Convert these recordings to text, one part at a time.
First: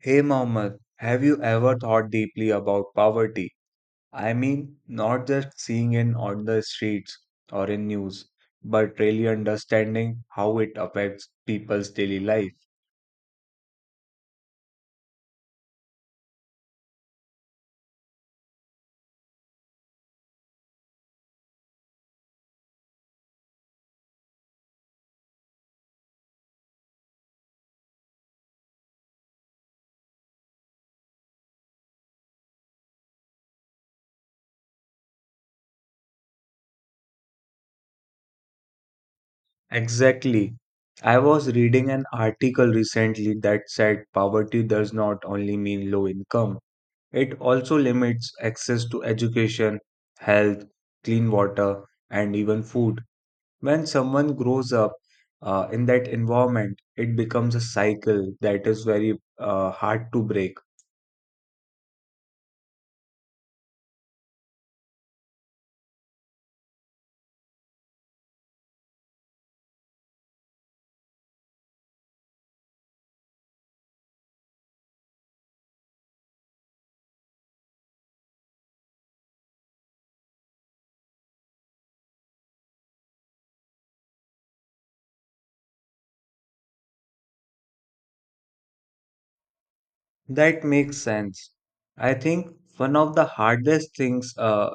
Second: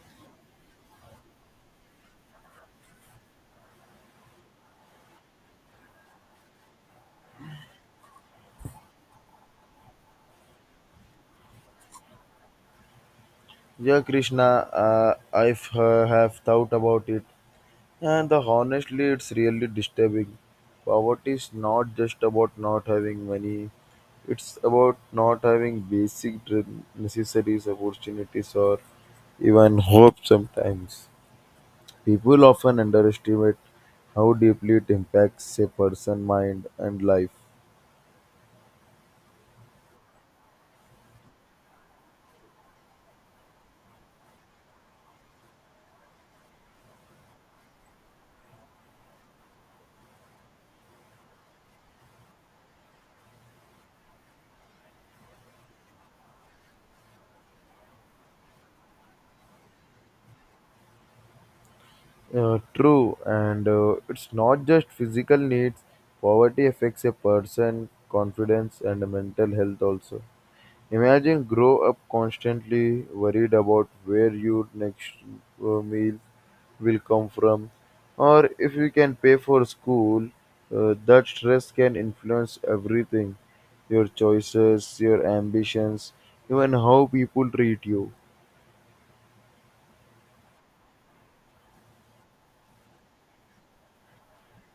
Hey Mohammed, have you ever thought deeply about poverty? I mean, not just seeing it on the streets or in news, but really understanding how it affects people's daily life. Yeah, Krishna, I have thought about it, and honestly, it's really disturbing. Poverty is not just about not having money; it's about not having necessities, opportunities, or even hope. Sometimes people often underestimate how deeply it impacts a person's mind and life. Exactly. I was reading an article recently that said poverty does not only mean low income, it also limits access to education, health, clean water, and even food. When someone grows up in that environment, it becomes a cycle that is very hard to break. True, and it's not just physical needs. Poverty affects a person, confidence, and mental health also. Imagine grow up constantly worried about where your next meal will come from, or if you can pay for school. That stress can influence everything, your choices, your ambitions, even how people treat you. That makes sense. I think one of the hardest things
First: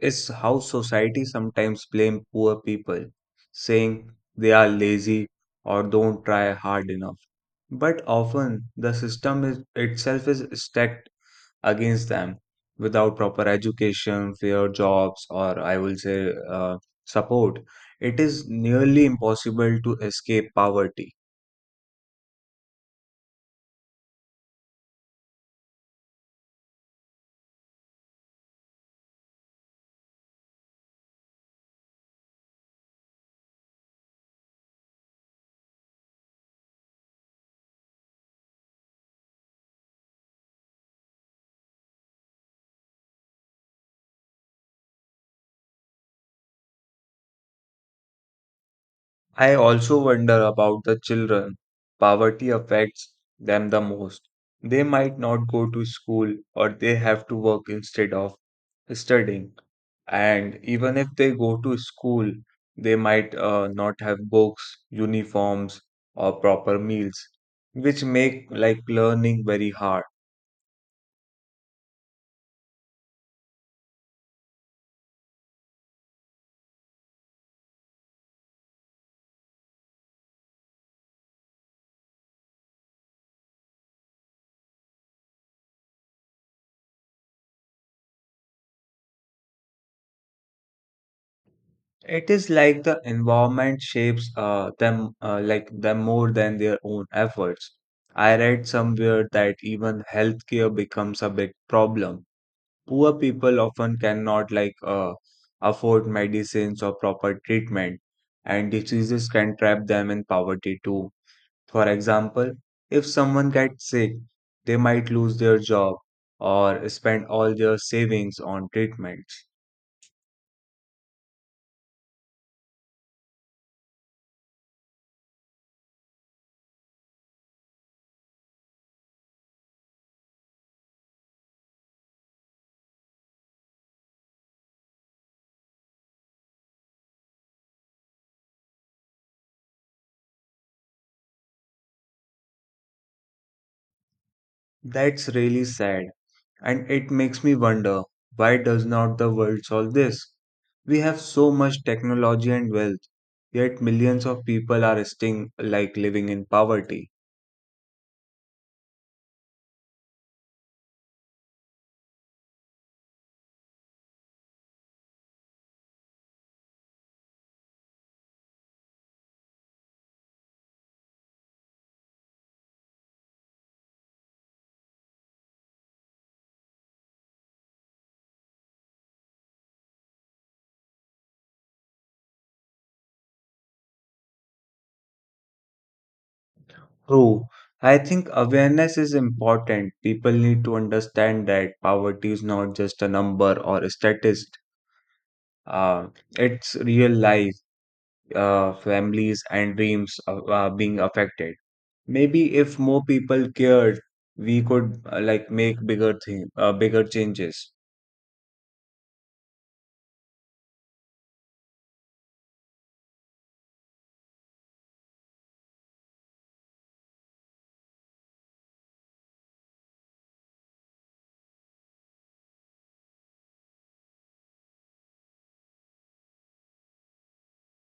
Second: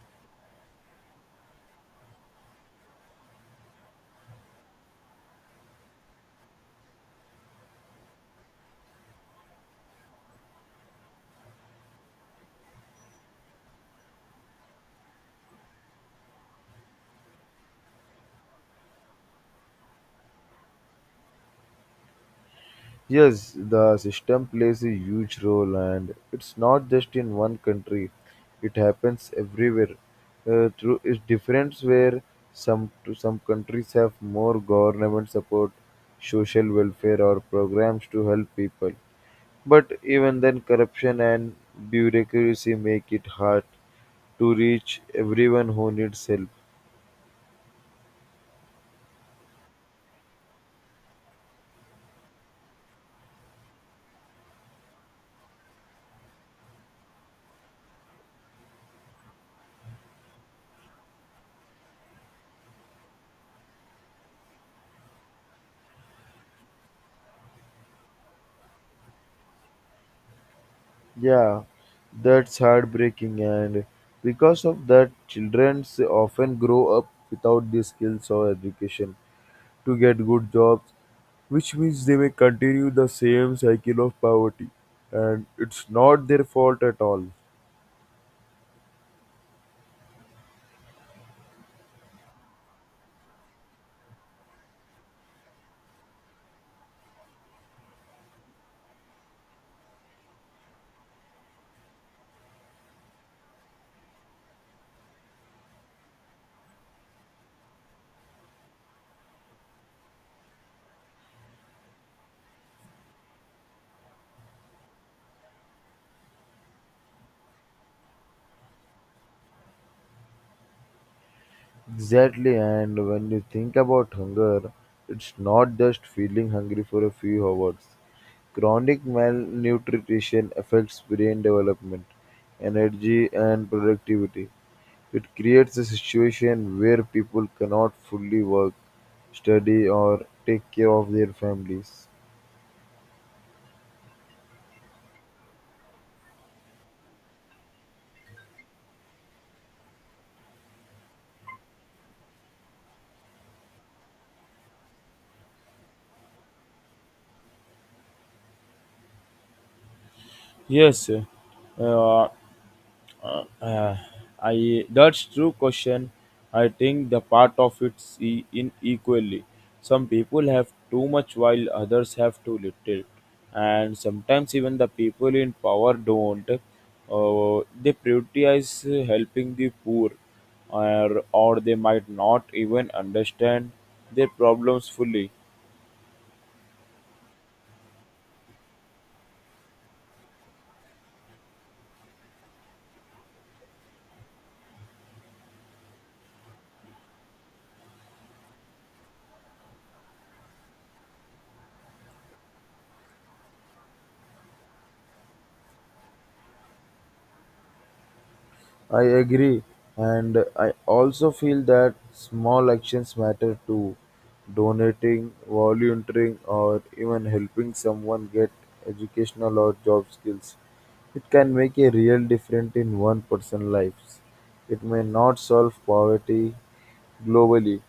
is how society sometimes blame poor people, saying they are lazy or don't try hard enough. But often the system itself is stacked against them without proper education, fair jobs, or I will say support. It is nearly impossible to escape poverty. Yes, the system plays a huge role, and it's not just in one country. It happens everywhere. Through its difference, where some countries have more government support, social welfare, or programs to help people. But even then, corruption and bureaucracy make it hard to reach everyone who needs help. I also wonder about the children. Poverty affects them the most. They might not go to school or they have to work instead of studying. And even if they go to school, they might not have books, uniforms, or proper meals, which make like learning very hard. Yeah, that's heartbreaking, and because of that, children often grow up without the skills or education to get good jobs, which means they may continue the same cycle of poverty, and it's not their fault at all. It is like the environment shapes them more than their own efforts. I read somewhere that even healthcare becomes a big problem. Poor people often cannot like afford medicines or proper treatment, and diseases can trap them in poverty too. For example, if someone gets sick, they might lose their job or spend all their savings on treatments. Exactly, and when you think about hunger, it's not just feeling hungry for a few hours. Chronic malnutrition affects brain development, energy, and productivity. It creates a situation where people cannot fully work, study, or take care of their families. That's really sad, and it makes me wonder, why does not the world solve this? We have so much technology and wealth, yet millions of people are still like living in poverty. Yes, uh, Uh, uh, I that's true question. I think the part of in equally. Some people have too much while others have too little, and sometimes even the people in power don't. They prioritize helping the poor, or they might not even understand their problems fully. True. I think awareness is important. People need to understand that poverty is not just a number or a statistic. Uh, it's real life, families and dreams being affected. Maybe if more people cared, we could like make bigger changes. I agree, and I also feel that small actions matter too. Donating, volunteering, or even helping someone get educational or job skills. It can make a real difference in one person's lives. It may not solve poverty globally,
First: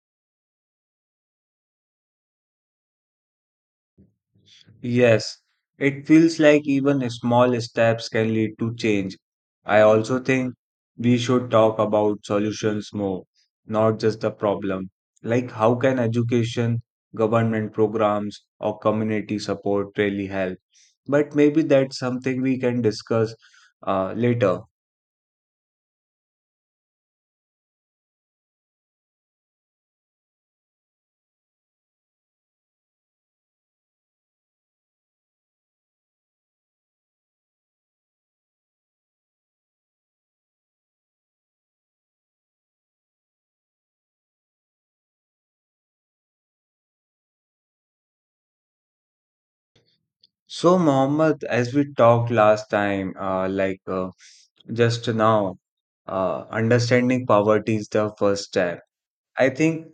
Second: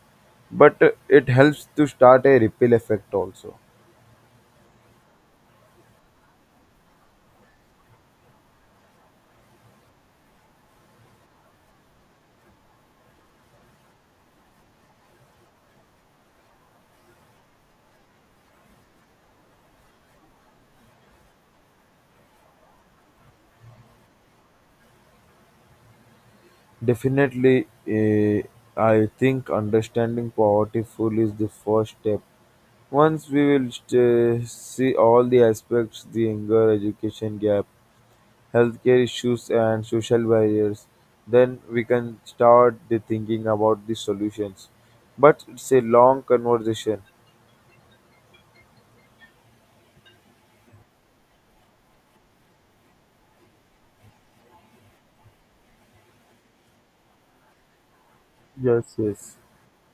but it helps to start a ripple effect also. Yes, it feels like even small steps can lead to change. I also think we should talk about solutions more, not just the problem. Like, how can education, government programs, or community support really help? But maybe that's something we can discuss later. Definitely, I think understanding poverty fully is the first step. Once we will see all the aspects the younger education gap, healthcare issues, and social barriers, then we can start the thinking about the solutions. But it's a long conversation. So, Mohammed, as we talked last time, like just now, understanding poverty is the first step. Yes, yes. I think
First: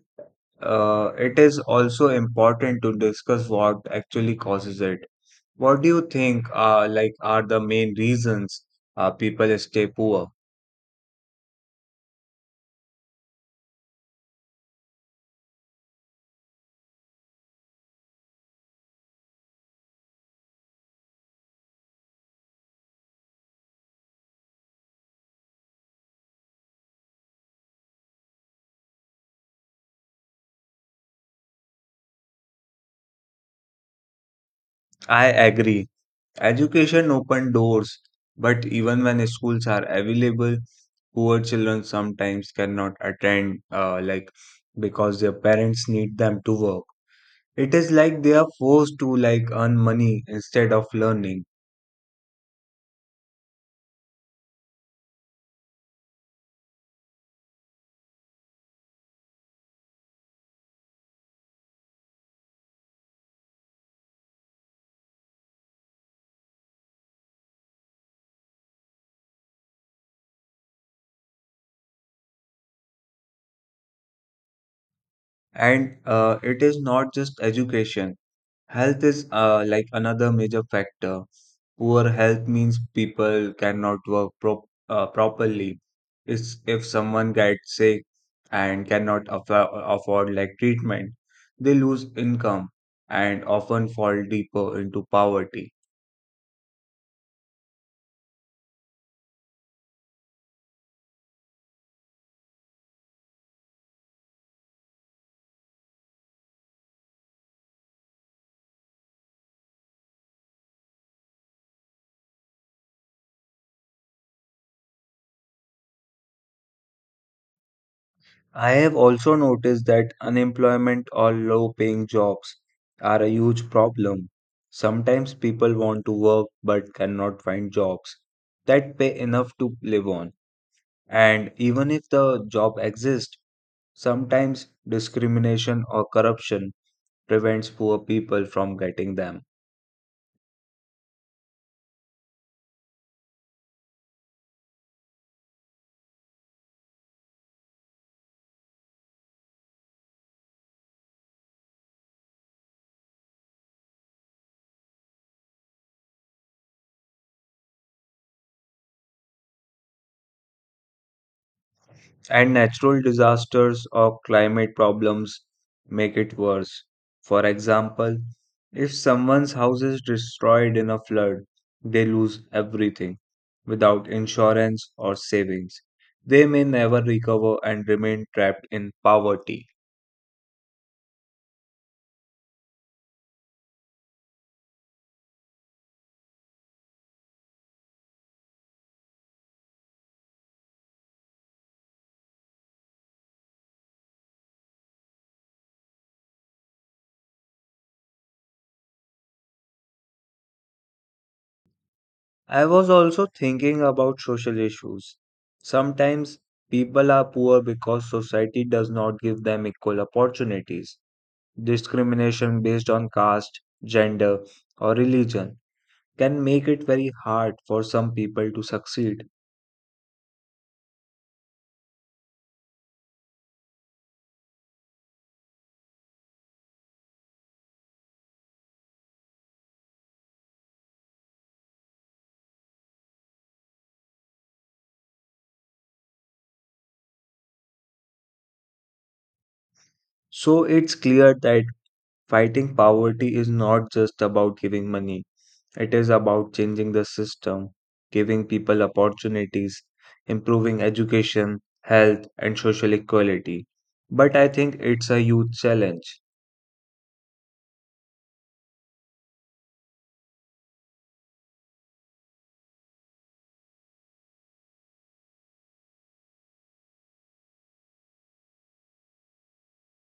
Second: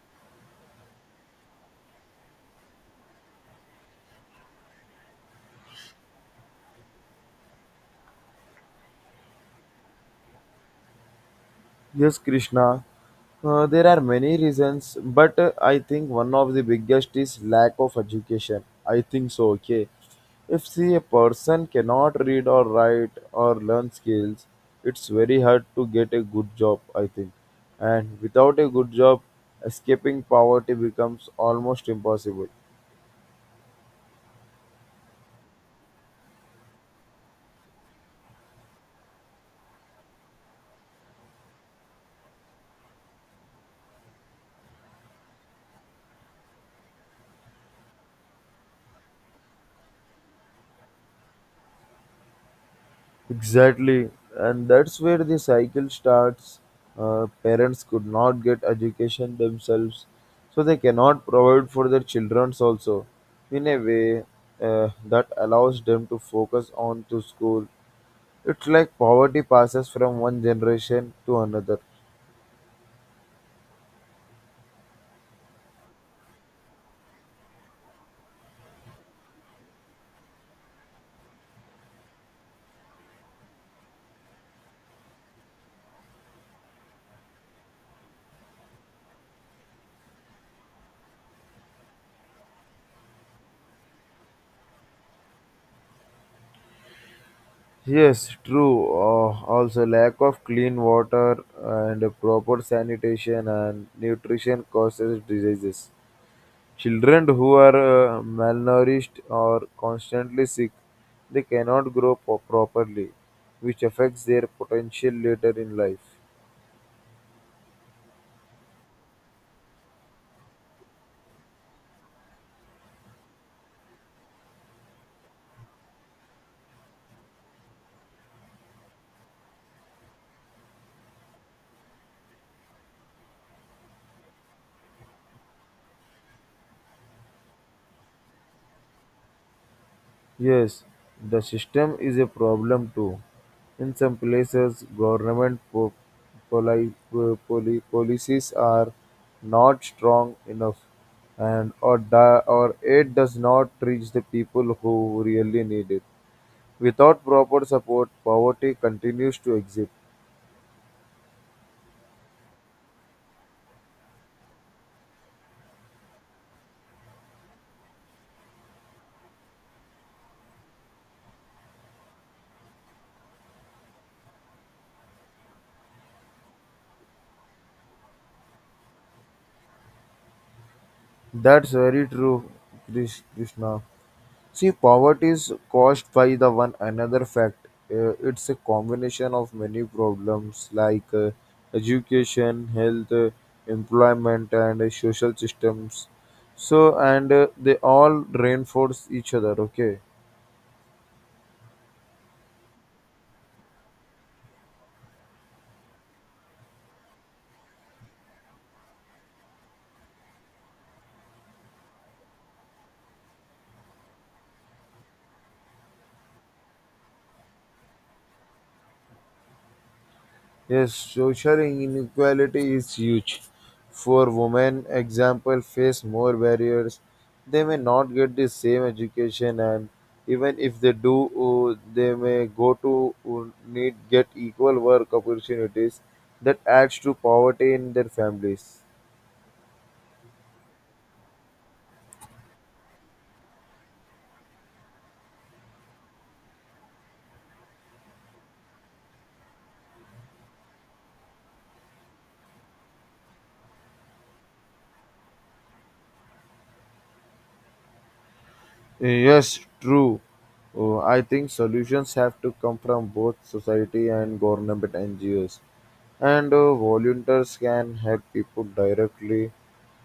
It is also important to discuss what actually causes it. What do you think like are the main reasons people stay poor? Yes, Krishna. There are many reasons, but I think one of the biggest is lack of education. I think so, okay. If see a person cannot read or write or learn skills, it's very hard to get a good job, I think. And without a good job, escaping poverty becomes almost impossible. I agree. Education open doors, but even when schools are available, poor children sometimes cannot attend like because their parents need them to work. It is like they are forced to like earn money instead of learning. Exactly, and that's where the cycle starts. Parents could not get education themselves, so they cannot provide for their children also. In a way, that allows them to focus on to school. It's like poverty passes from one generation to another. And it is not just education. Health is like another major factor. Poor health means people cannot work properly. It's if someone gets sick and cannot afford like treatment, they lose income and often fall deeper into poverty. Yes, true. Also, lack of clean water and proper sanitation and nutrition causes diseases. Children who are malnourished or constantly sick, they cannot properly, which affects their potential later in life. I have also noticed that unemployment or low paying jobs are a huge problem. Sometimes people want to work but cannot find jobs that pay enough to live on. And even if the job exists, sometimes discrimination or corruption prevents poor people from getting them. Yes, the system is a problem too. In some places, government po- poli- policies are not strong enough, or aid does not reach the people who really need it. Without proper support, poverty continues to exist. And natural disasters or climate problems make it worse. For example, if someone's house is destroyed in a flood, they lose everything without insurance or savings. They may never recover and remain trapped in poverty. That's very true, Krishna. See, poverty is caused by the one another fact. It's a combination of many problems like education, health, employment, and social systems. So, and they all reinforce each other. Okay. I was also thinking about social issues. Sometimes people are poor because society does not give them equal opportunities. Discrimination based on caste, gender, or religion can make it very hard for some people to succeed. Yes, social inequality is huge. For women, example, face more barriers. They may not get the same education, and even if they do, they may go to need get equal work opportunities. That adds to poverty in their families. So it's clear that fighting poverty is not just about giving money. It is about changing the system, giving people opportunities, improving education, health, and social equality. But I think it's a huge challenge. Yes, true. I think solutions have to come from both society and government NGOs, and volunteers can help people directly,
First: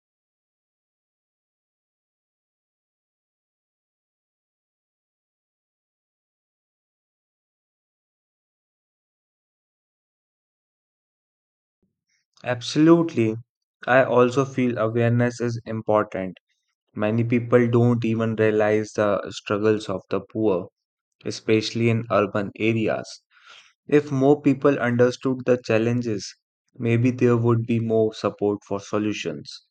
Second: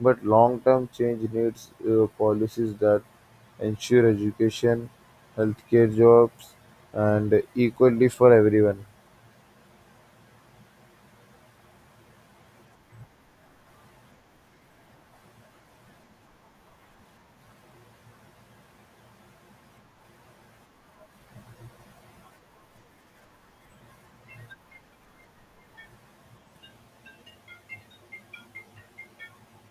but long-term change needs policies that ensure education, healthcare, jobs, and equally for everyone. Absolutely. I also feel awareness is important. Many people don't even realize the struggles of the poor, especially in urban areas. If more people understood the challenges, maybe there would be more support for solutions.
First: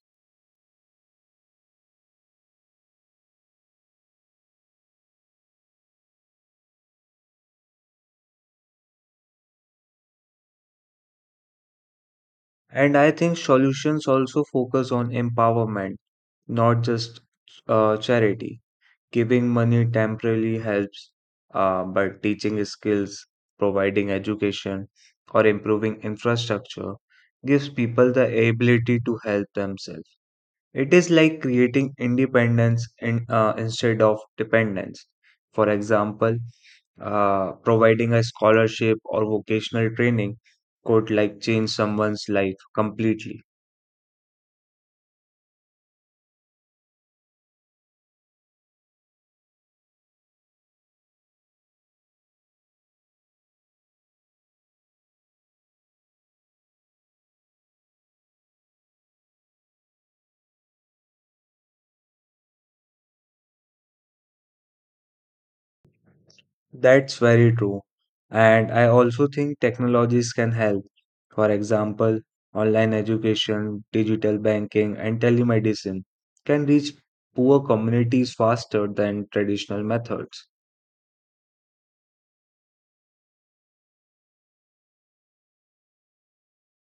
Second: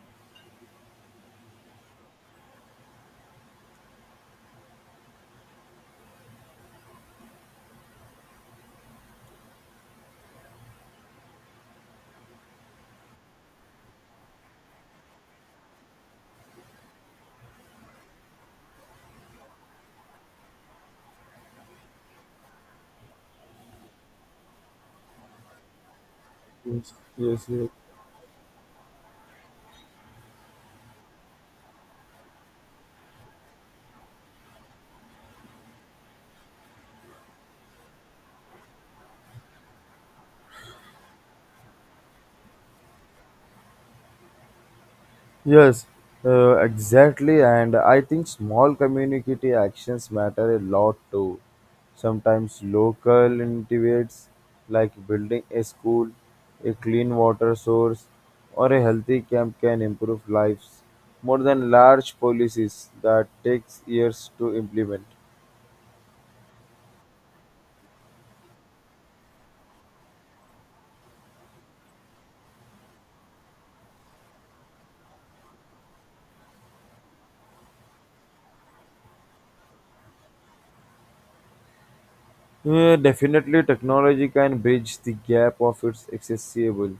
And I think solutions also focus on empowerment, not just charity. Giving money temporarily helps, but teaching skills, providing education, or improving Yes, infrastructure yes, gives yes. people the ability to help themselves. It is like creating independence instead of dependence. For example, providing a scholarship or vocational training could like change someone's life completely. Yes, exactly. And I think small community actions matter a lot too. Sometimes local initiatives like building a school, a clean water source, or a healthy camp can improve lives more than large policies that takes years to implement. That's very true. And I also think technologies can help. For example, online education, digital banking, and telemedicine can reach poor communities faster than traditional methods. Yeah, definitely, technology can bridge the gap of its accessible.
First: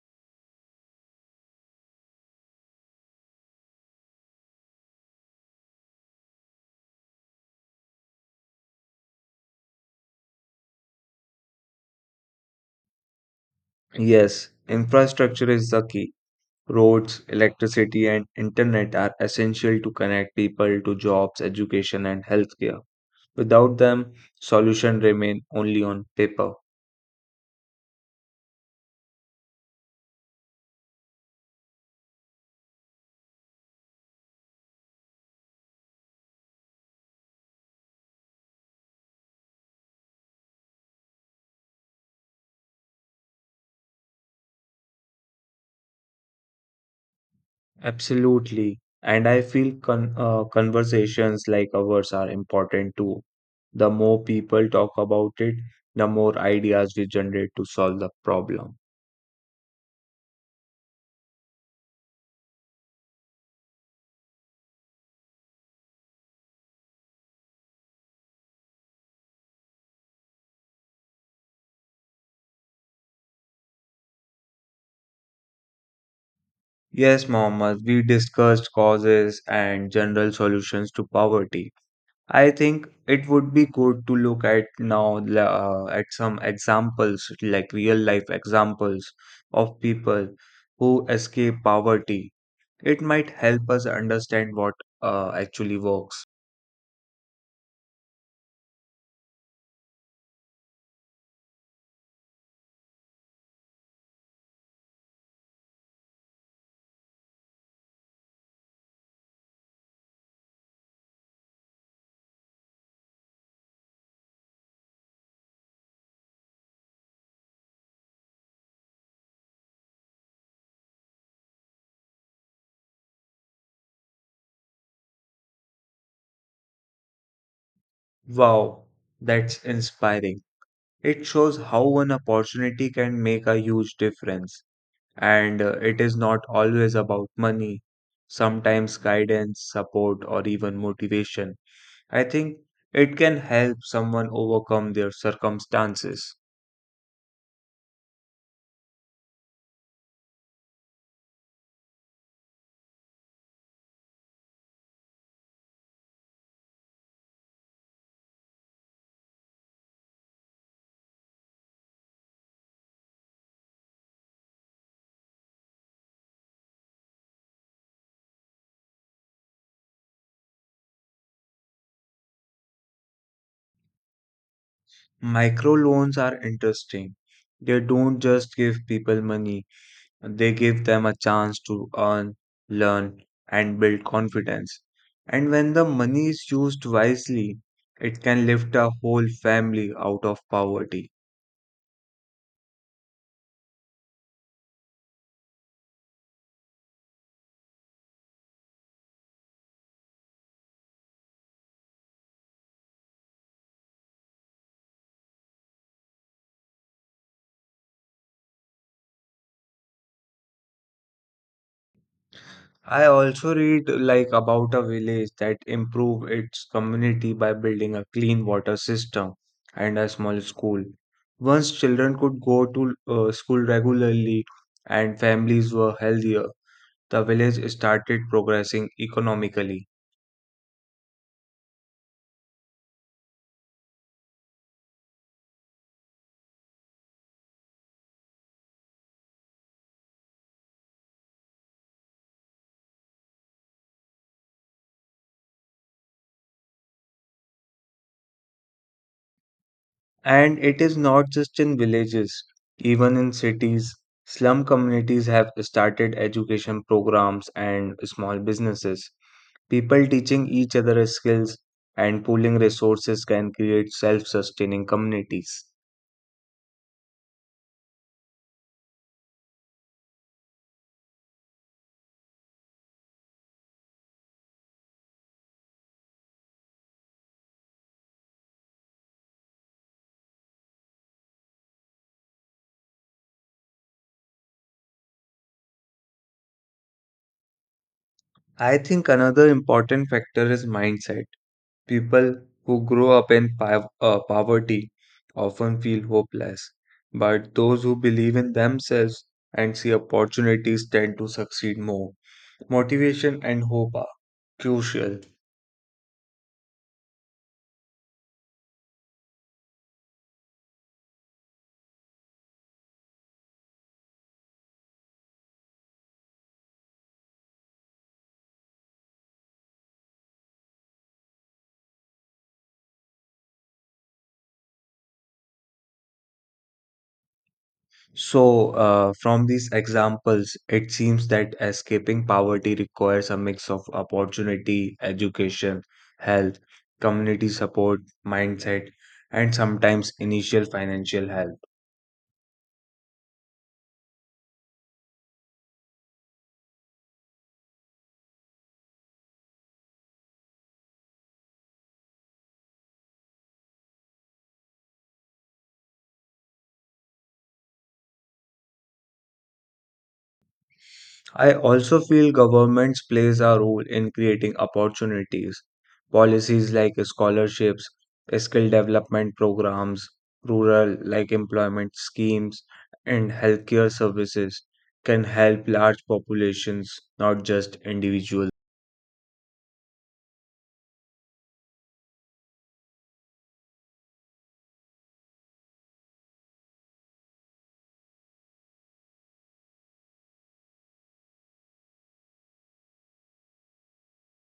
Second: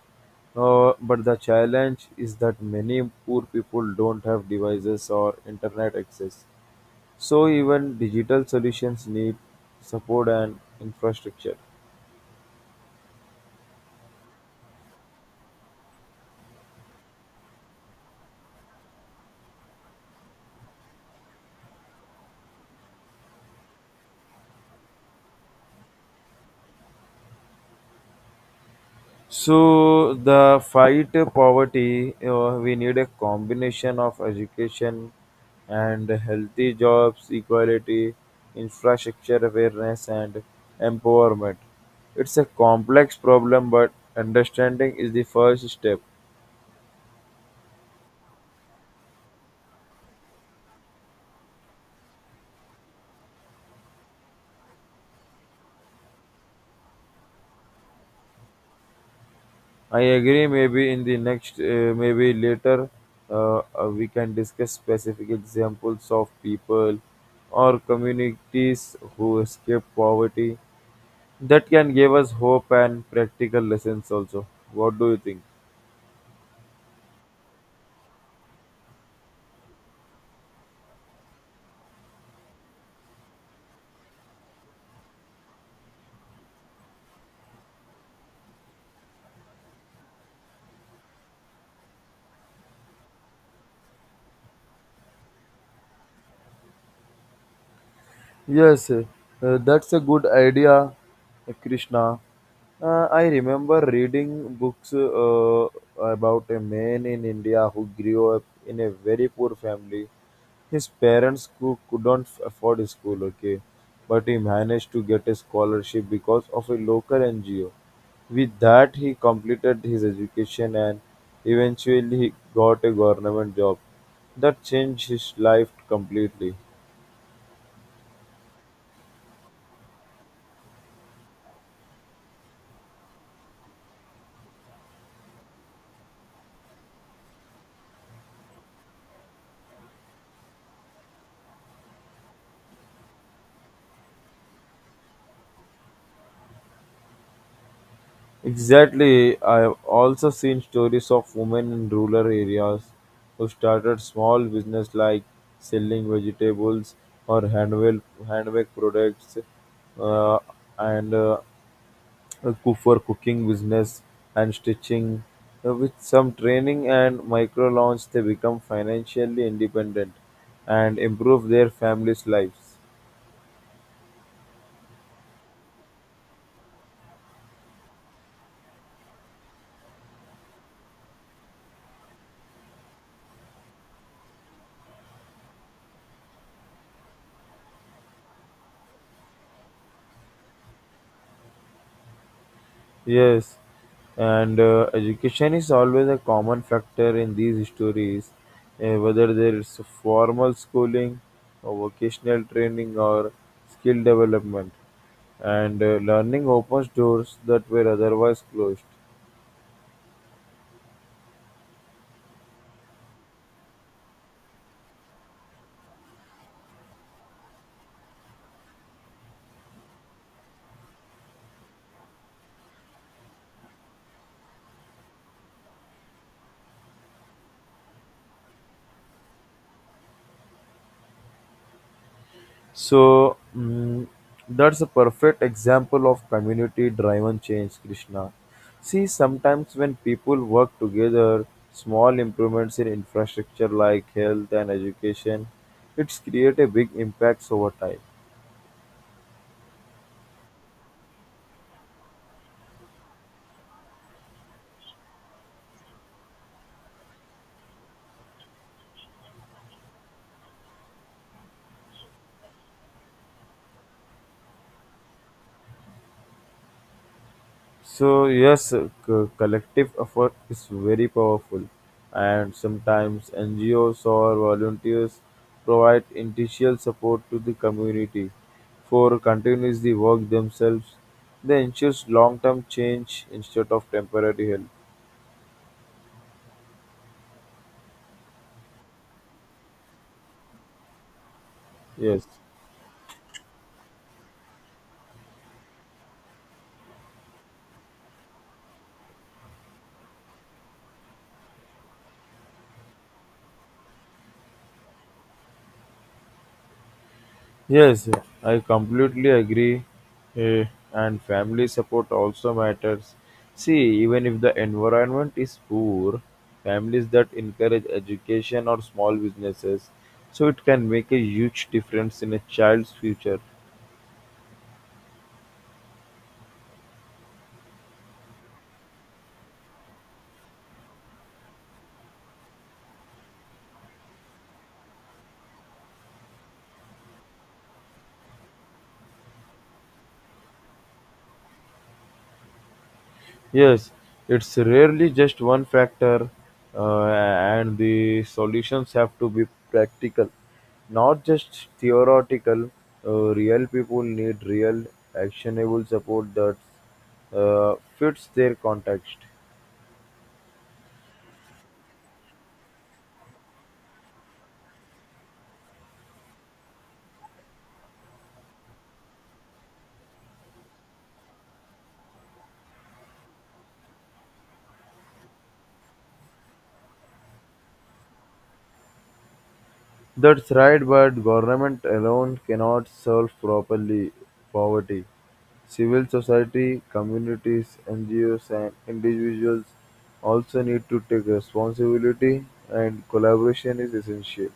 But the challenge is that many poor people don't have devices or internet access. So even digital solutions need support and infrastructure. Yes, infrastructure is the key. Roads, electricity, and internet are essential to connect people to jobs, education, and healthcare. Without them, solutions remain only on paper. So the fight poverty, we need a combination of education and healthy jobs, equality, infrastructure awareness, and empowerment. It's a complex problem, but understanding is the first step. Absolutely. And I feel conversations like ours are important too. The more people talk about it, the more ideas we generate to solve the problem. I agree. Maybe in the next, maybe later, we can discuss specific examples of people or communities who escape poverty. That can give us hope and practical lessons also. What do you think? Yes, Mohammed, we discussed causes and general solutions to poverty. I think it would be good to look at now at some examples, like real life examples of people who escape poverty. It might help us understand what actually works. Yes, that's a good idea, Krishna. I remember reading books about a man in India who grew up in a very poor family. His parents couldn't afford school, okay, but he managed to get a scholarship because of a local NGO. With that, he completed his education and eventually he got a government job. That changed his life completely. Wow, that's inspiring. It shows how one opportunity can make a huge difference. And it is not always about money, sometimes guidance, support, or even motivation. I think it can help someone overcome their circumstances. Exactly. I've also seen stories of women in rural areas who started small business like selling vegetables or handmade products, uh, and uh, for cooking business and stitching. With some training and micro loans, they become financially independent and improve their families' lives. Microloans are interesting. They don't just give people money, they give them a chance to earn, learn, and build confidence. And when the money is used wisely, it can lift a whole family out of poverty. Yes, and education is always a common factor in these stories, whether there is formal schooling or vocational training or skill development. And learning opens doors that were otherwise closed. I also read like about a village that improved its community by building a clean water system and a small school. Once children could go to school regularly and families were healthier, the village started progressing economically. So mm, that's a perfect example of community driven change, Krishna. See, sometimes when people work together, small improvements in infrastructure like health and education, it's create a big impacts over time. And it is not just in villages, even in cities, slum communities have started education programs and small businesses. People teaching each other skills and pooling resources can create self sustaining communities. So yes, collective effort is very powerful, and sometimes NGOs or volunteers provide initial support to the community for continues the work themselves. They ensures long-term change instead of temporary help. I think another important factor is mindset. Yes. People who grow up in poverty often feel hopeless, but those who believe in themselves and see opportunities tend to succeed more. Motivation and hope are crucial. Yes, I completely agree. eh, and family support also matters. See, even if the environment is poor, families that encourage education or small businesses, so it can make a huge difference in a child's future. So, from these examples, it seems that escaping poverty requires a mix of opportunity, education, health, community support, mindset, and sometimes initial financial help. Yes, it's rarely just one factor, and the solutions have to be practical, not just theoretical. Real people need real, actionable support that fits their context. I also feel governments plays a role in creating opportunities. Policies like scholarships, skill development programs, rural like employment schemes, and healthcare services can help large populations, not just individuals. That's right, but government alone cannot solve properly poverty. Civil society, communities, NGOs and individuals also need to take responsibility and collaboration is essential.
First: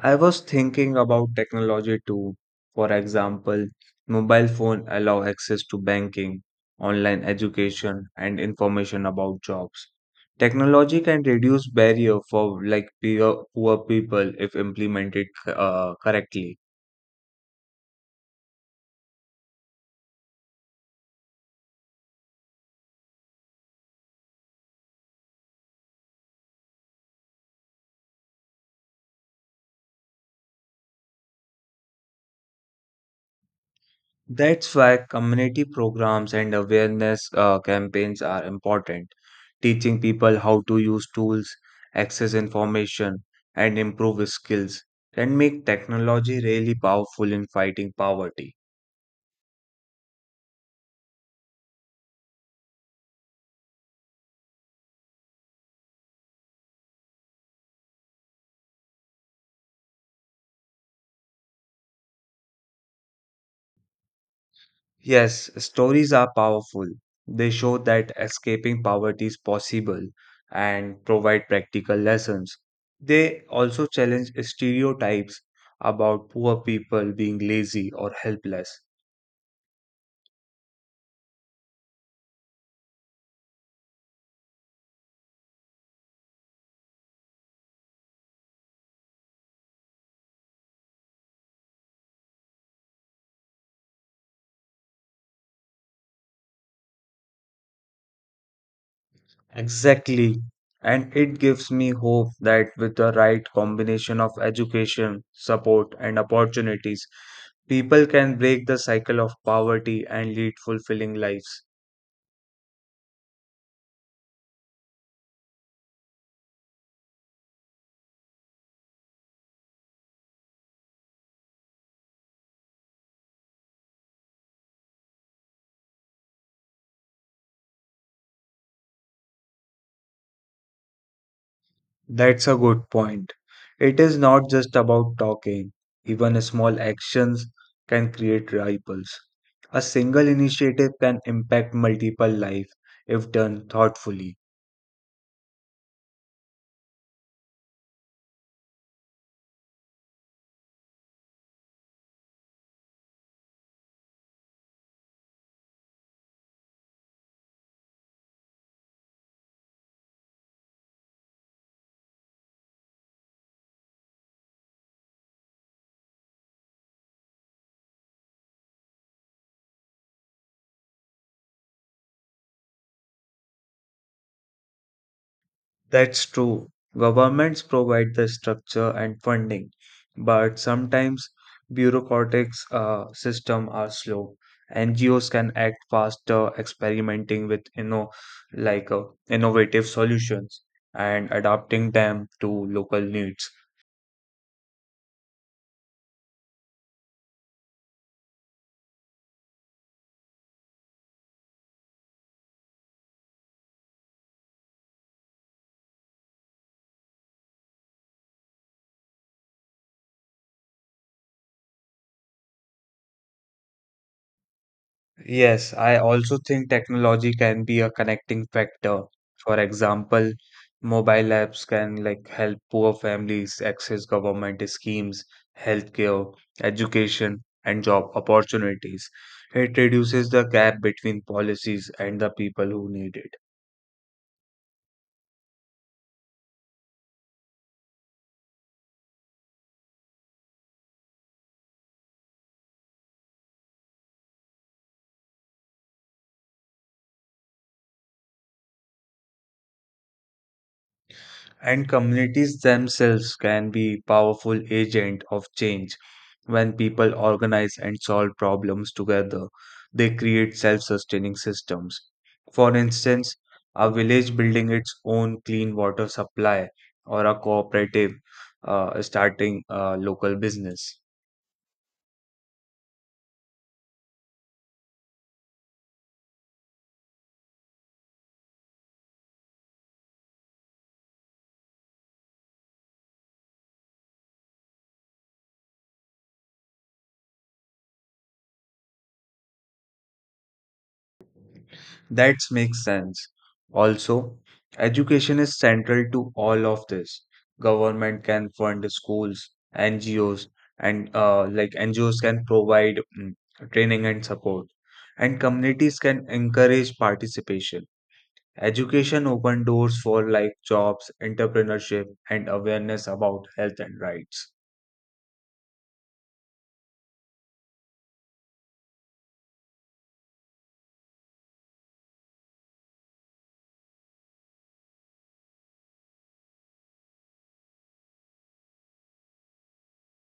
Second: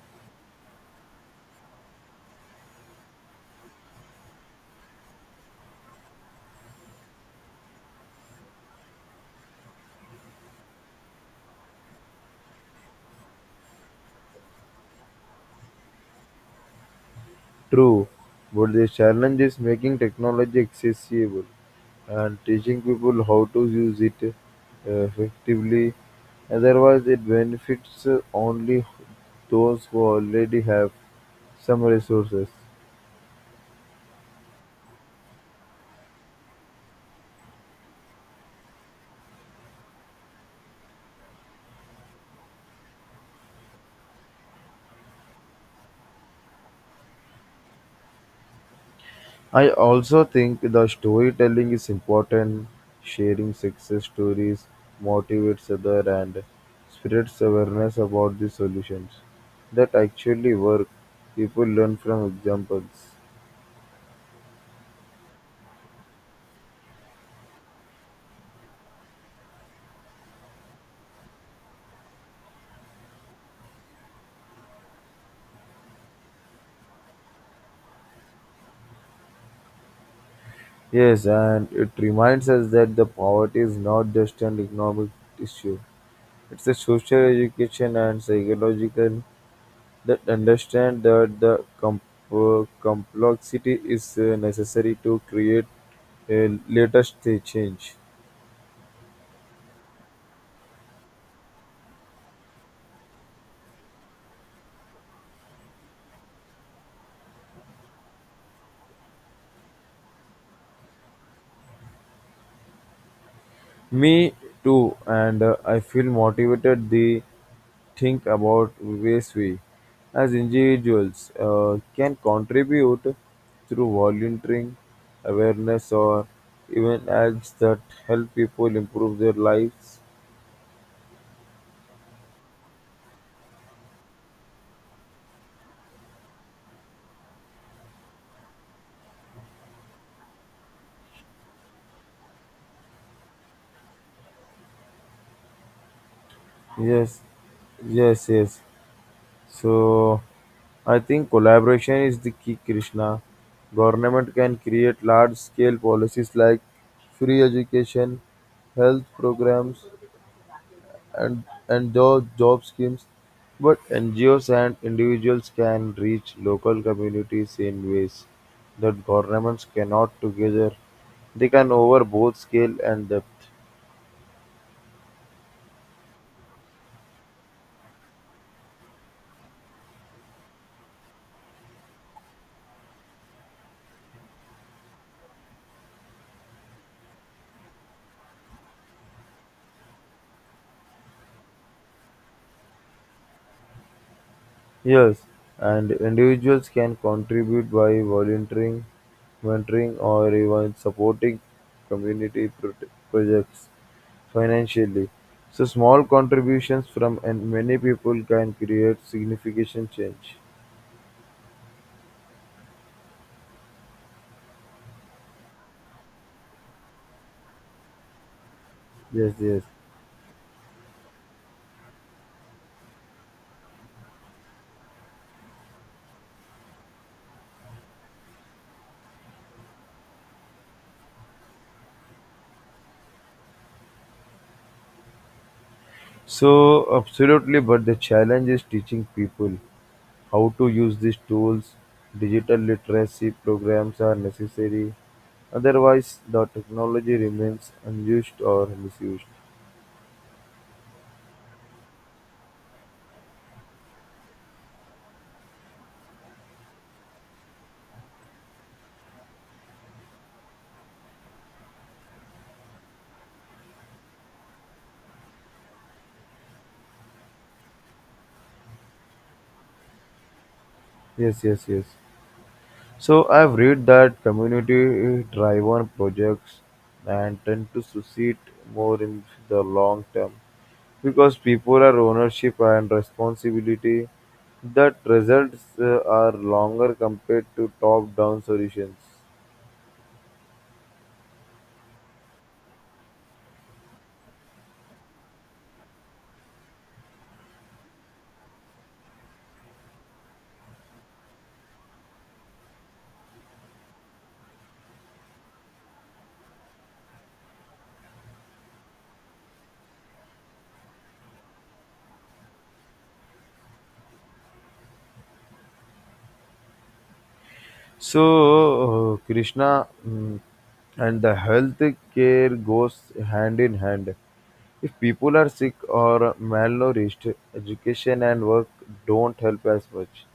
I was thinking about technology too. For example, mobile phone allow access to banking, online education, and information about jobs. Technology can reduce barrier for like poor people if implemented correctly. True, but the challenge is making technology accessible and teaching people how to use it effectively. Otherwise, it benefits only those who already have some resources. That's why community programs and awareness campaigns are important. Teaching people how to use tools, access information, and improve skills can make technology really powerful in fighting poverty. I also think the storytelling is important. Sharing success stories motivates others and spreads awareness about the solutions that actually work. People learn from examples. Yes, stories are powerful. They show that escaping poverty is possible and provide practical lessons. They also challenge stereotypes about poor people being lazy or helpless. Yes, and it reminds us that the poverty is not just an economic issue. It's a social education and psychological. That understand that the complexity is necessary to create a latest change. Exactly. And it gives me hope that with the right combination of education, support, and opportunities, people can break the cycle of poverty and lead fulfilling lives. Me too, and I feel motivated to think about ways we, as individuals, can contribute through volunteering, awareness, or even acts that help people improve their lives. That's a good point. It is not just about talking, even small actions can create ripples. A single initiative can impact multiple lives if done thoughtfully. Yes, yes, yes. So I think collaboration is the key, Krishna. Government can create large scale policies like free education, health programs, and job, job schemes, but NGOs and individuals can reach local communities in ways that governments cannot together. They can over both scale and depth. That's true. Governments provide the structure and funding, but sometimes bureaucratic systems are slow. NGOs can act faster, experimenting with like innovative solutions and adapting them to local needs. Yes, and individuals can contribute by volunteering, mentoring, or even supporting community pro- projects financially. So, small contributions from and many people can create significant change. Yes, I also think technology can be a connecting factor. Yes, For yes. example, mobile apps can like help poor families access government schemes, healthcare, education, and job opportunities. It reduces the gap between policies and the people who need it. So, absolutely, but the challenge is teaching people how to use these tools. Digital literacy programs are necessary, otherwise, the technology remains unused or misused. And communities themselves can be powerful agent of change. When people organize and solve problems together, they create self-sustaining systems. For instance, a village building its own clean water supply or a cooperative starting a local business. Yes, yes, yes. So I've read that community-driven projects and tend to succeed more in the long term because people are ownership and responsibility that results are longer compared to top-down solutions. That makes sense. Also, education is central to all of this. Government can fund schools, NGOs, and like NGOs can provide training and support, and communities can encourage participation. Education open doors for like jobs, entrepreneurship, and awareness about health and rights. So Krishna, and the health care goes hand in hand. If people are sick or malnourished, education and work don't help as much.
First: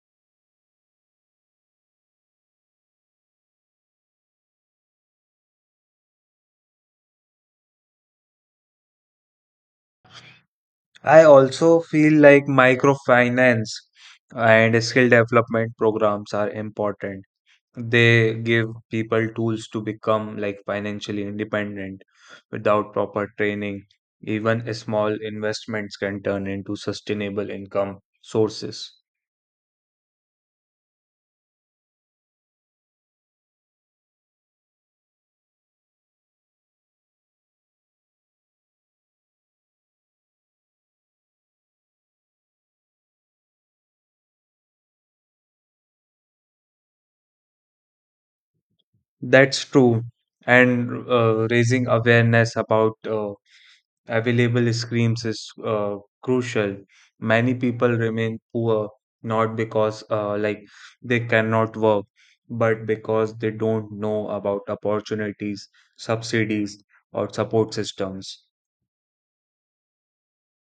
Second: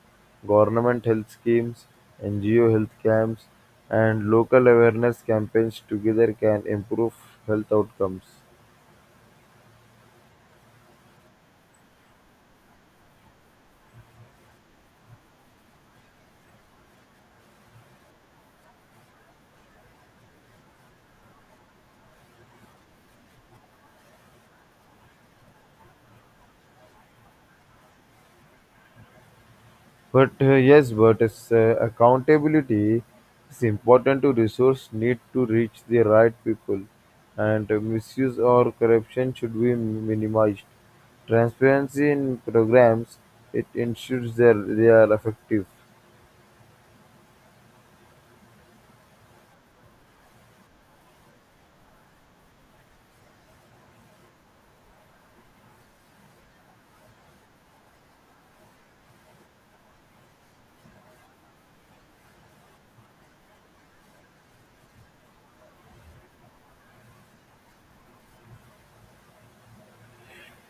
Government health schemes, NGO health camps, and local awareness campaigns together can improve health outcomes. I also feel like microfinance and skill development programs are important. They give people tools to become like financially independent without proper training. Even a small investments can turn into sustainable income sources. But Yes, but it's, accountability is important to resource need to reach the right people, and misuse or corruption should be minimized. Transparency in programs it ensures that they are effective. That's true. And raising awareness about available schemes is crucial. Many people remain poor not because like they cannot work, but because they don't know about opportunities, subsidies, or support systems.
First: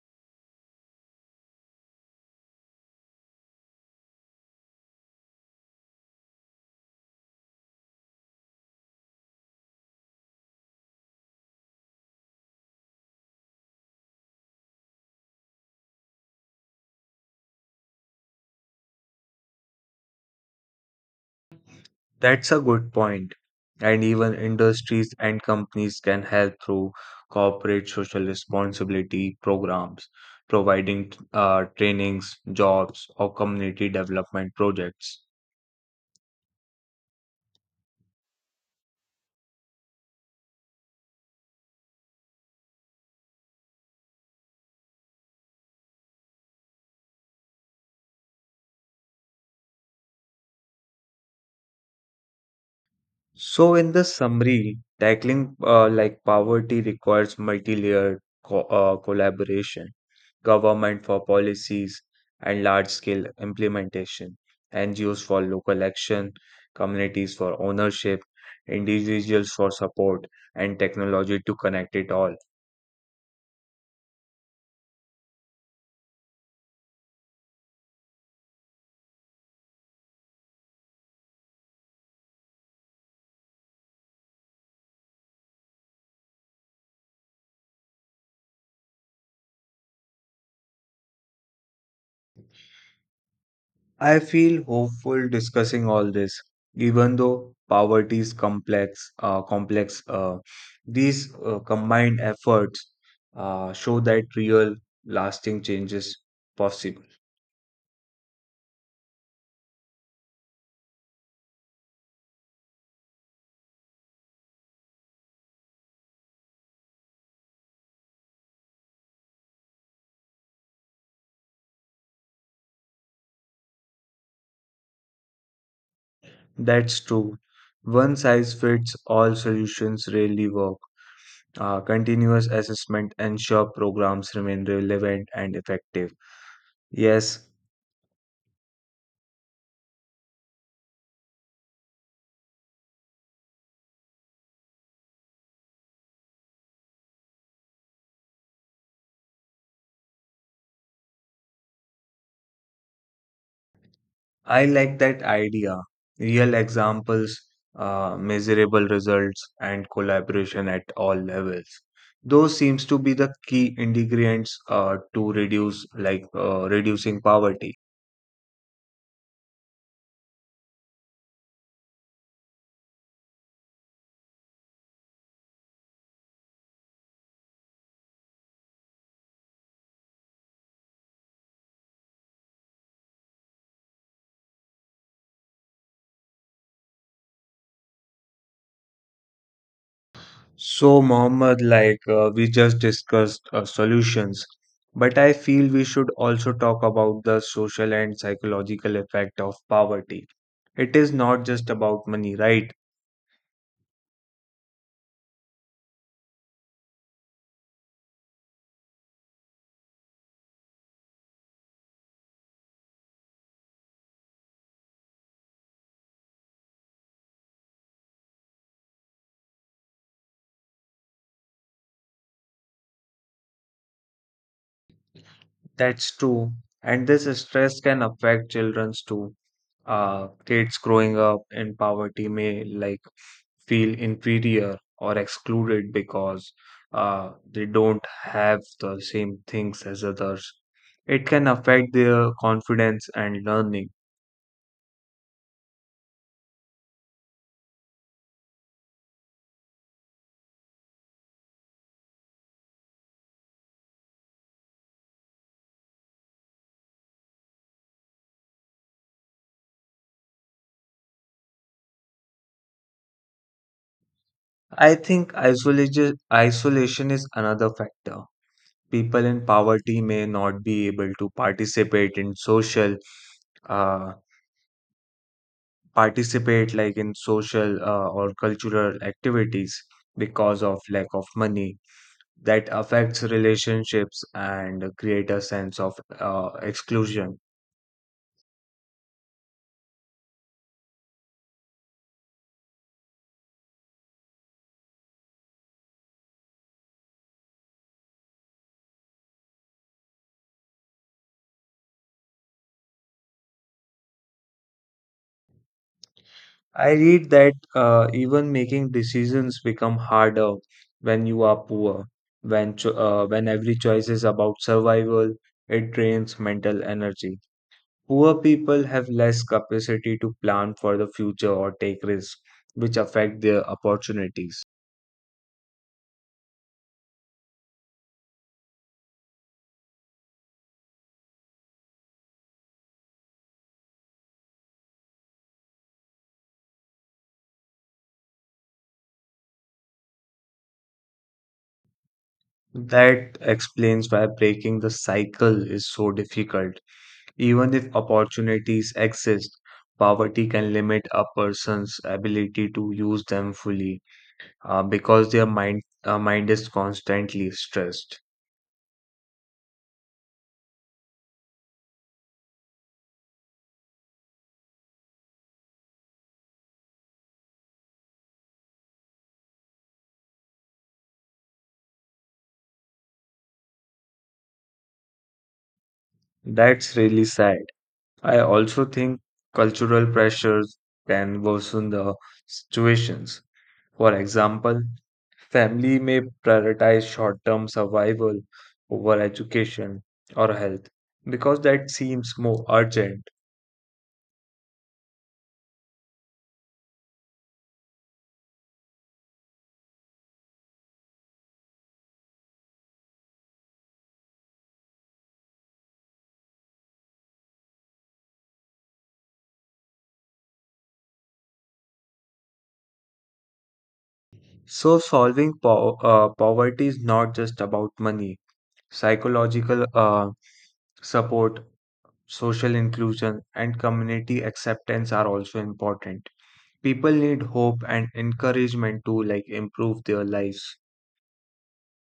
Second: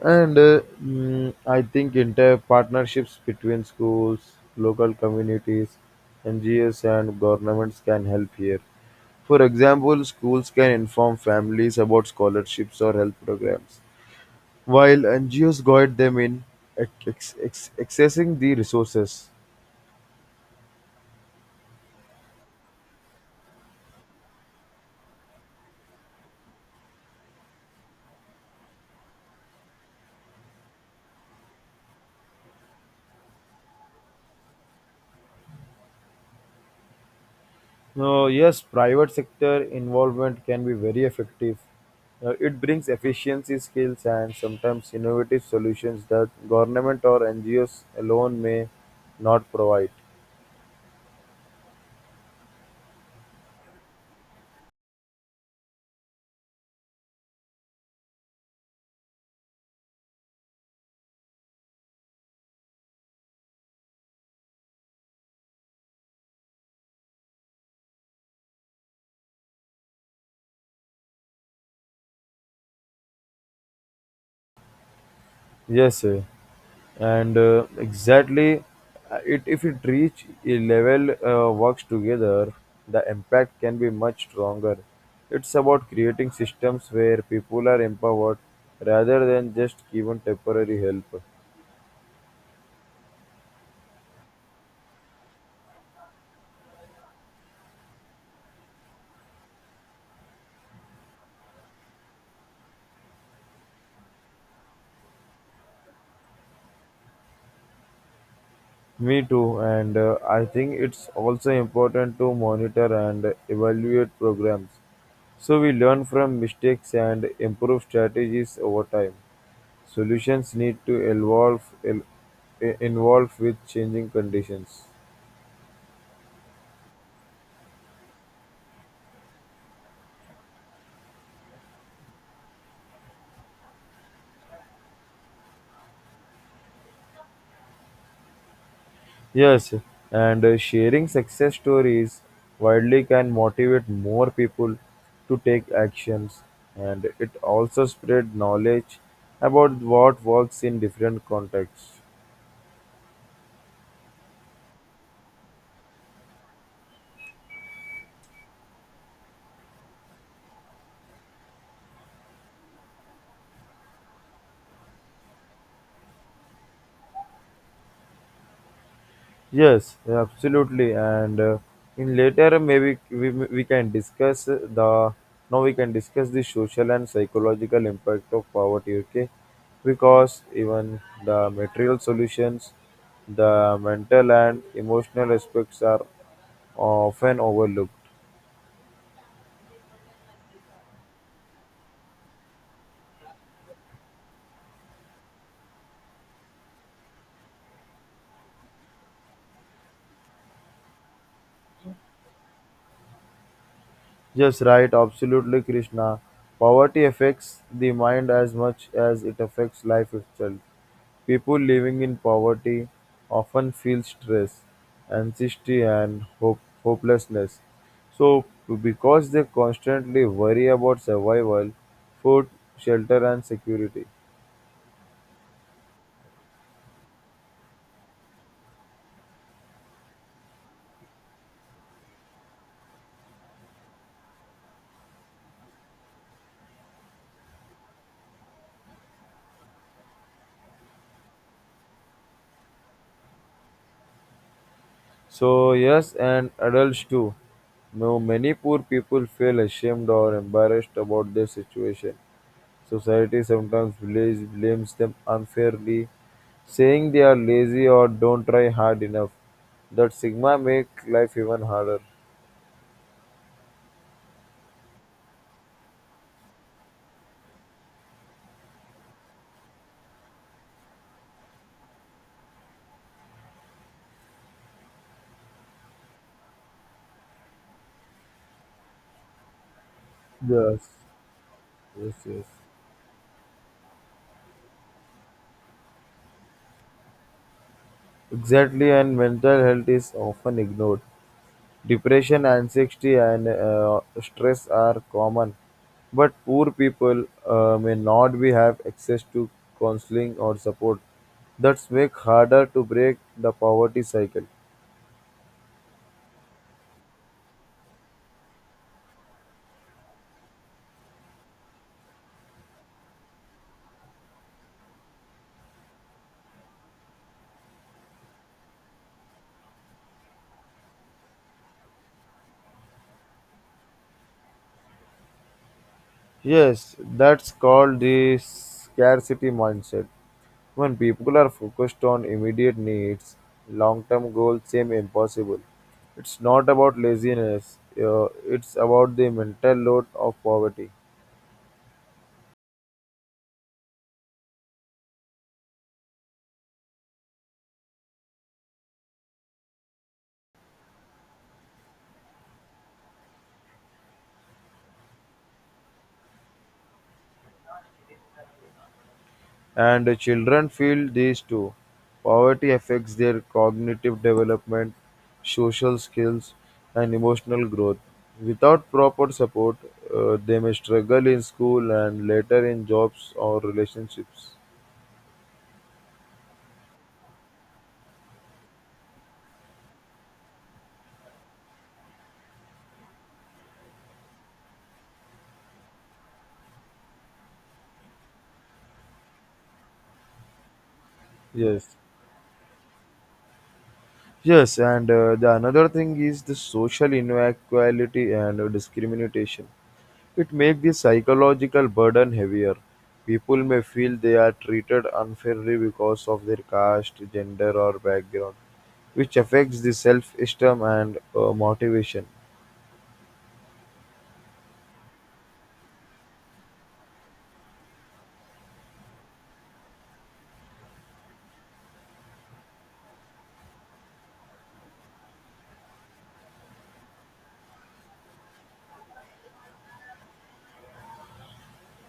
And I think entire partnerships between schools, local communities, NGOs, and governments can help here. For example, schools can inform families about scholarships or health programs, while NGOs guide them in accessing the resources. That's a good point. And even industries and companies can help through corporate social responsibility programs, providing trainings, jobs, or community development projects. Yes, private sector involvement can be very effective. It brings efficiency skills and sometimes innovative solutions that government or NGOs alone may not provide. So, in the summary, tackling like poverty requires multi-layered co collaboration, government for policies and large-scale implementation, NGOs for local action, communities for ownership, individuals for support, and technology to connect it all. Yes, and exactly, it if it reach a level works together, the impact can be much stronger. It's about creating systems where people are empowered rather than just given temporary help. I feel hopeful discussing all this, even though poverty is complex. Complex. These combined efforts show that real, lasting changes possible. Me too, and I think it's also important to monitor and evaluate programs so we learn from mistakes and improve strategies over time. Solutions need to evolve el- involve with changing conditions. That's true. One size fits all solutions rarely work. Continuous assessment ensure programs remain relevant and effective. Yes, Yes, and sharing success stories widely can motivate more people to take actions, and it also spread knowledge about what works in different contexts. I like that idea. Real examples, measurable results, and collaboration at all levels. Those seems to be the key ingredients to reduce reducing poverty. Yes, absolutely. And in later, maybe we can discuss the now we can discuss the social and psychological impact of poverty. Okay, because even the material solutions, the mental and emotional aspects are often overlooked. So, Mohammed, we just discussed solutions, but I feel we should also talk about the social and psychological effect of poverty. It is not just about money, right? Just right, absolutely, Krishna. Poverty affects the mind as much as it affects life itself. People living in poverty often feel stress, anxiety, and hopelessness. So, because they constantly worry about survival, food, shelter, and security. That's true. And this stress can affect children's too. Kids growing up in poverty may like feel inferior or excluded because they don't have the same things as others. It can affect their confidence and learning. So, yes, and adults too. No, many poor people feel ashamed or embarrassed about their situation. Society sometimes blames them unfairly, saying they are lazy or don't try hard enough. That stigma make life even harder. I think isolation is another factor. People in poverty may not be able to participate in social uh, participate like in social or cultural activities because of Yes, lack of money yes, yes. that affects relationships and create a sense of exclusion. Exactly, and mental health is often ignored. Depression, anxiety, and stress are common, but poor people may not be have access to counseling or support. That's make harder to break the poverty cycle. I read that even making decisions become harder when you are poor when when every choice is about survival, it drains mental energy. Poor people have less capacity to plan for the future or take risks which affect their opportunities. Yes, that's called the scarcity mindset. When people are focused on immediate needs, long term goals seem impossible. It's not about laziness, it's about the mental load of poverty. That explains why breaking the cycle is so difficult. Even if opportunities exist, poverty can limit a person's ability to use them fully because their mind is constantly stressed. And the children feel these too. Poverty affects their cognitive development, social skills, and emotional growth. Without proper support, they may struggle in school and later in jobs or relationships. That's really sad. I also think cultural pressures can worsen the situations. For example, family may prioritize short-term survival over education or health because that Yes, seems more urgent. yes, and the another thing is the social inequality and discrimination. It makes the psychological burden heavier. People may feel they are treated unfairly because of their caste, gender, or background, which affects the self-esteem and motivation. So solving poverty is not just about money. Psychological support, social inclusion, and community acceptance are also important. People need hope and encouragement to like improve their lives.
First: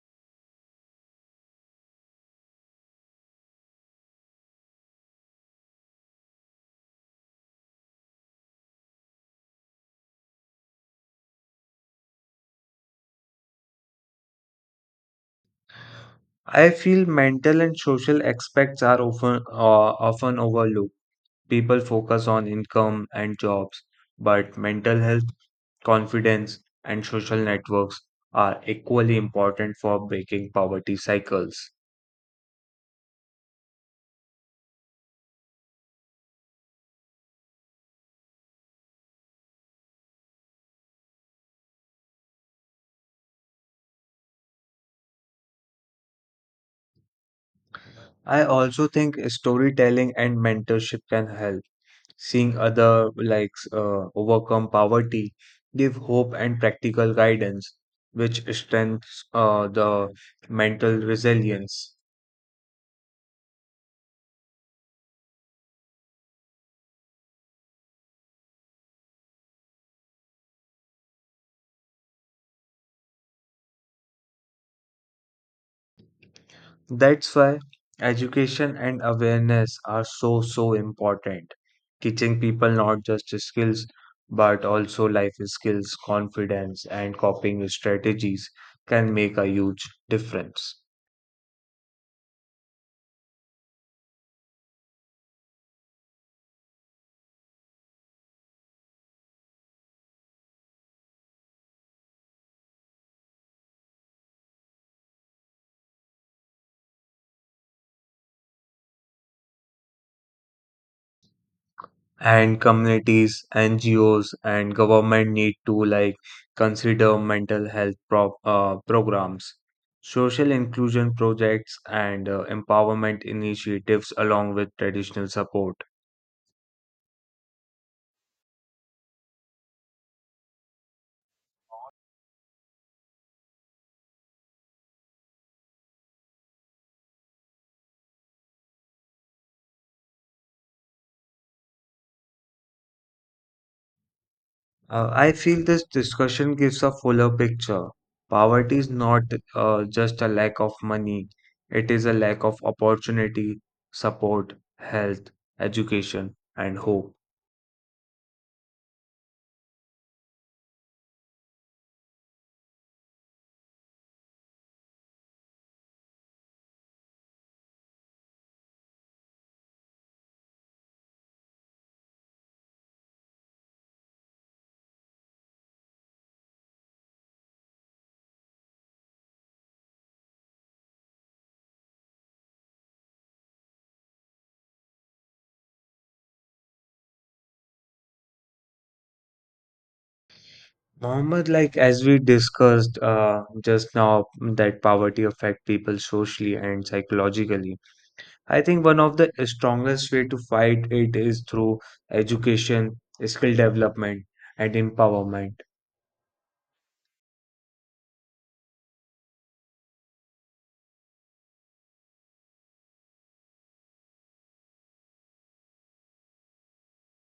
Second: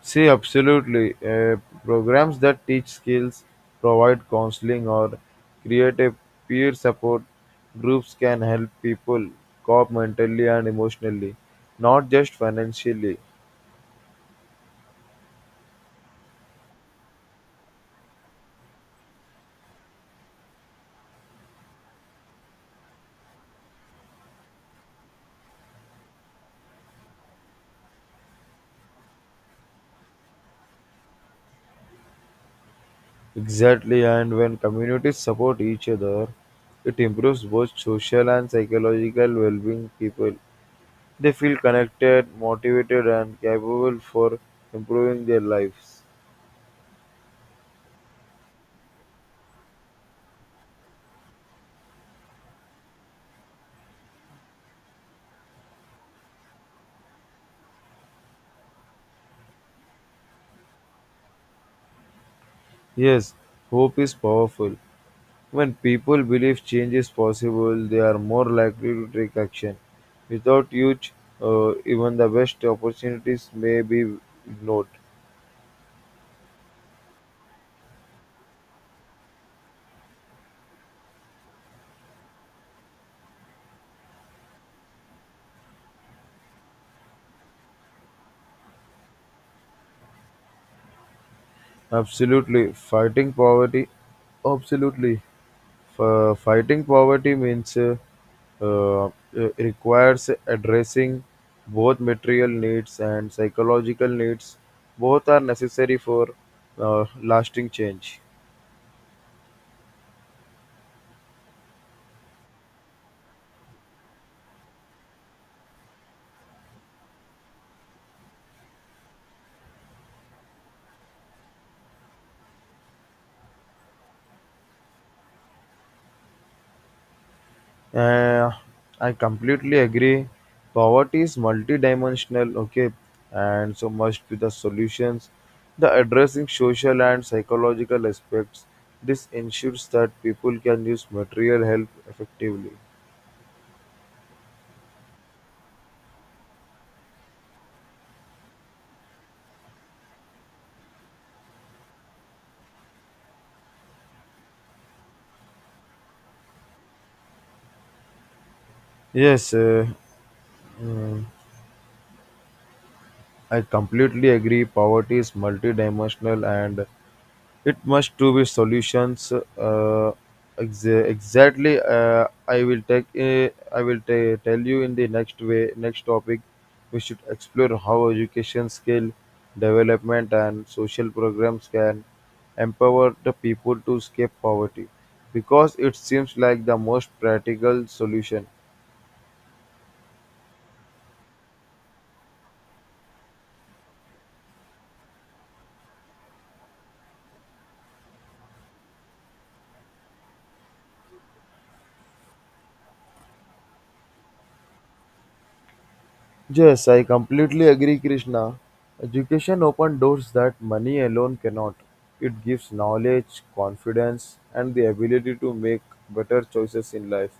See, absolutely. Programs that teach skills, provide counseling, or create a peer support groups can help people cope mentally and emotionally, not just financially. I feel mental and social aspects are often overlooked. People focus on income and jobs, but mental health, confidence, and social networks are equally important for breaking poverty cycles. Exactly, and when communities support each other, it improves both social and psychological well-being. People they feel connected, motivated, and capable for improving their lives. I also think storytelling and mentorship can help. Seeing other overcome poverty, give hope and practical guidance, which strengthens the mental resilience. Yes, hope is powerful. When people believe change is possible, they are more likely to take action. Without youth, even the best opportunities may be ignored. That's why education and awareness are so, so important. Teaching people not just skills, but also life skills, confidence, and coping strategies can make a huge difference. Absolutely, fighting poverty. Absolutely, fighting poverty means uh, requires addressing both material needs and psychological needs. Both are necessary for lasting change. And communities, NGOs, and government need to like consider mental health programs, social inclusion projects, and empowerment initiatives along with traditional support. Uh, I completely agree. Poverty is multidimensional, okay, and so must be the solutions. The addressing social and psychological aspects. This ensures that people can use material help effectively. I feel this discussion gives a fuller picture. Poverty is not just a lack of money, it is a lack of opportunity, support, health, education, and hope. Yes, I completely agree. Poverty is multidimensional, and it must to be solutions. Exactly. I will take. Tell you in the next way. Next topic, we should explore how education skill development and social programs can empower the people to escape poverty, because it seems like the most practical solution. Mohammed, like as we discussed just now, that poverty affects people socially and psychologically. I think one of the strongest way to fight it is through education, skill development, and empowerment. Yes, I completely agree, Krishna. Education opens doors that money alone cannot. It gives knowledge, confidence, and the ability to make better choices in life.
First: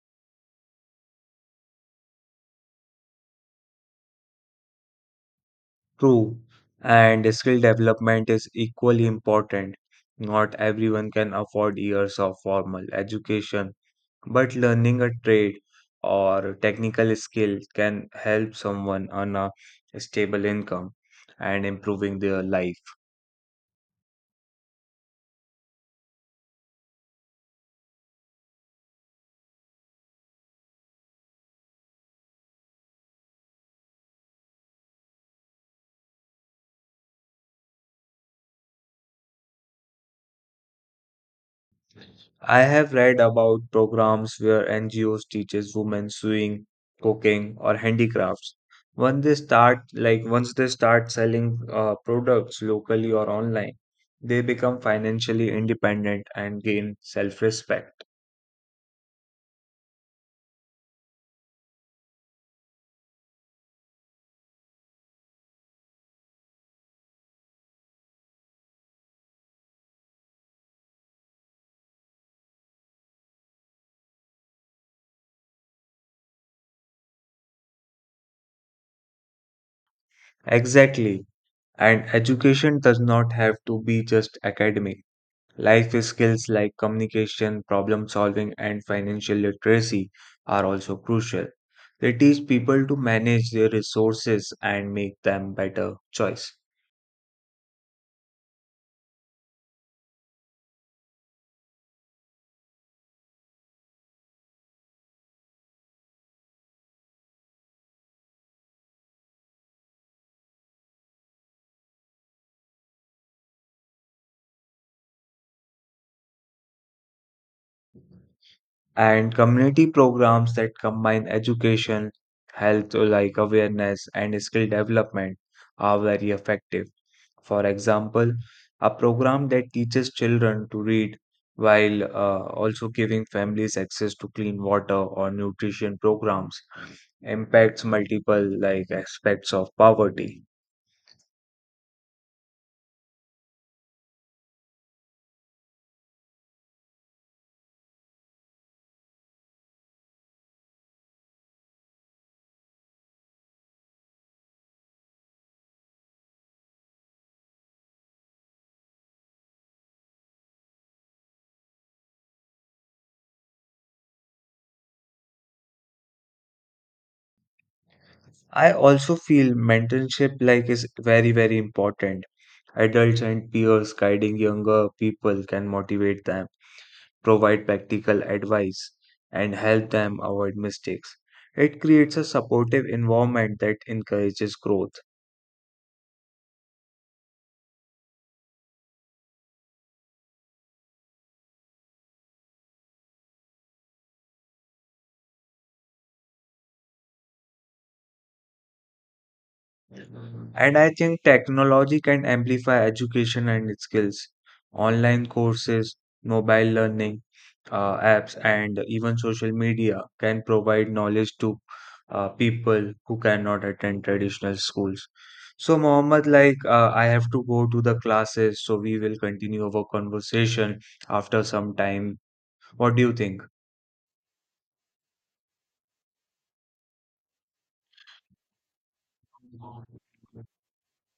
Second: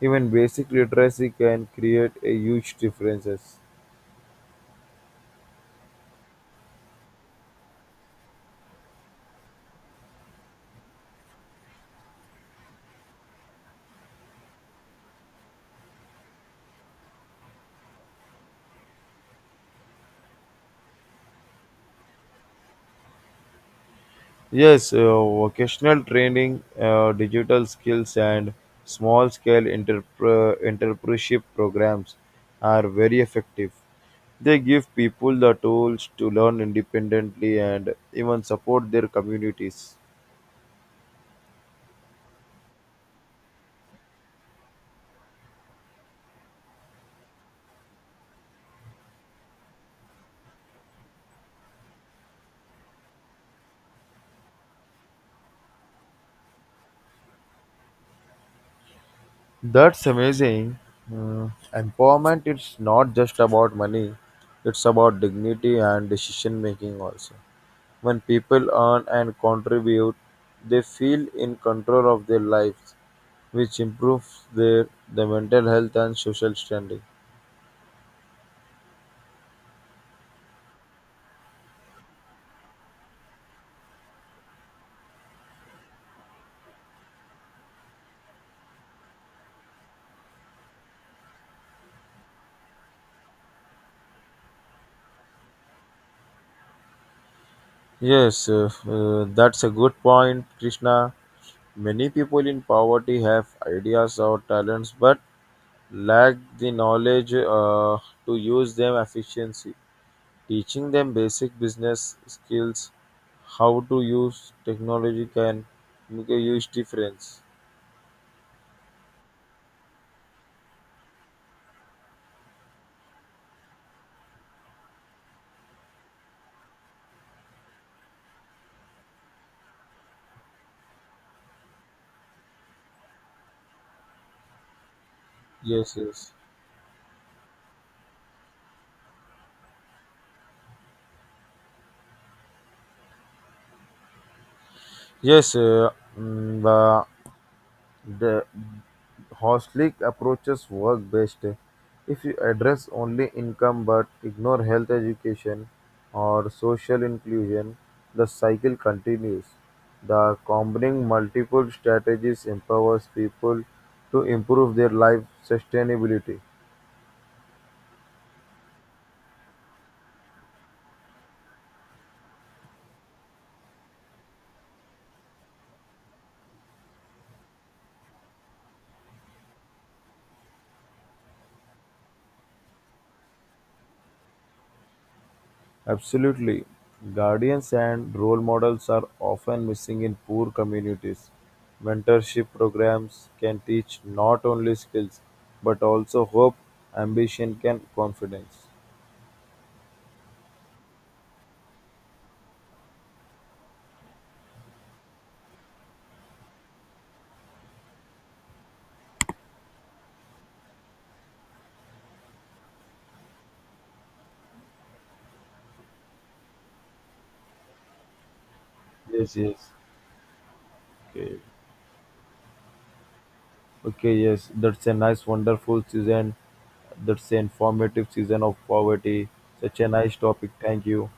Even basic literacy can create a huge differences. True, and skill development is equally important. Not everyone can afford years of formal education, but learning a trade or technical skill can help someone earn a stable income and improving their life. Yes, vocational training, digital skills, and small scale entrepreneurship programs are very effective. They give people the tools to learn independently and even support their communities. I have read about programs where NGOs teaches women sewing, cooking, or handicrafts. Once they start, like once they start selling products locally or online, they become financially independent and gain self-respect. That's amazing. Mm, empowerment is not just about money, it's about dignity and decision making also. When people earn and contribute, they feel in control of their lives which improves their mental health and social standing. Exactly. And education does not have to be just academic. Life skills like communication, problem solving, and financial literacy are also crucial. They teach people to manage their resources and make them better choice. Yes, that's a good point, Krishna. Many people in poverty have ideas or talents but lack the knowledge to use them efficiently. Teaching them basic business skills, how to use technology can make a huge difference. And community programs that combine education, health like awareness and skill development are very effective. For example, a program that teaches children to read while also giving families access to clean water or Yes, nutrition yes. programs impacts multiple like aspects of poverty. Yes, mm, the, the, holistic approaches work best. If you address only income but ignore health education or social inclusion, the cycle continues. The combining multiple strategies empowers people to improve their life sustainability. I also feel mentorship like is very very important. Adults and peers guiding younger people can motivate them, provide practical advice, and help them avoid mistakes. It creates a supportive environment that encourages growth. Absolutely. Guardians and role models are often missing in poor communities. Mentorship programs can teach not only skills but also hope, ambition, and confidence. And I think technology can amplify education and skills. Online courses, mobile learning apps, and even social media can provide knowledge to people who cannot attend traditional schools. So, Mohammed, I have to go to the classes, so we will Yes, continue yes. our conversation Okay. after some time. What do you think? Okay, yes. That's a nice, wonderful season. That's an informative season of poverty. Such a nice topic. Thank you.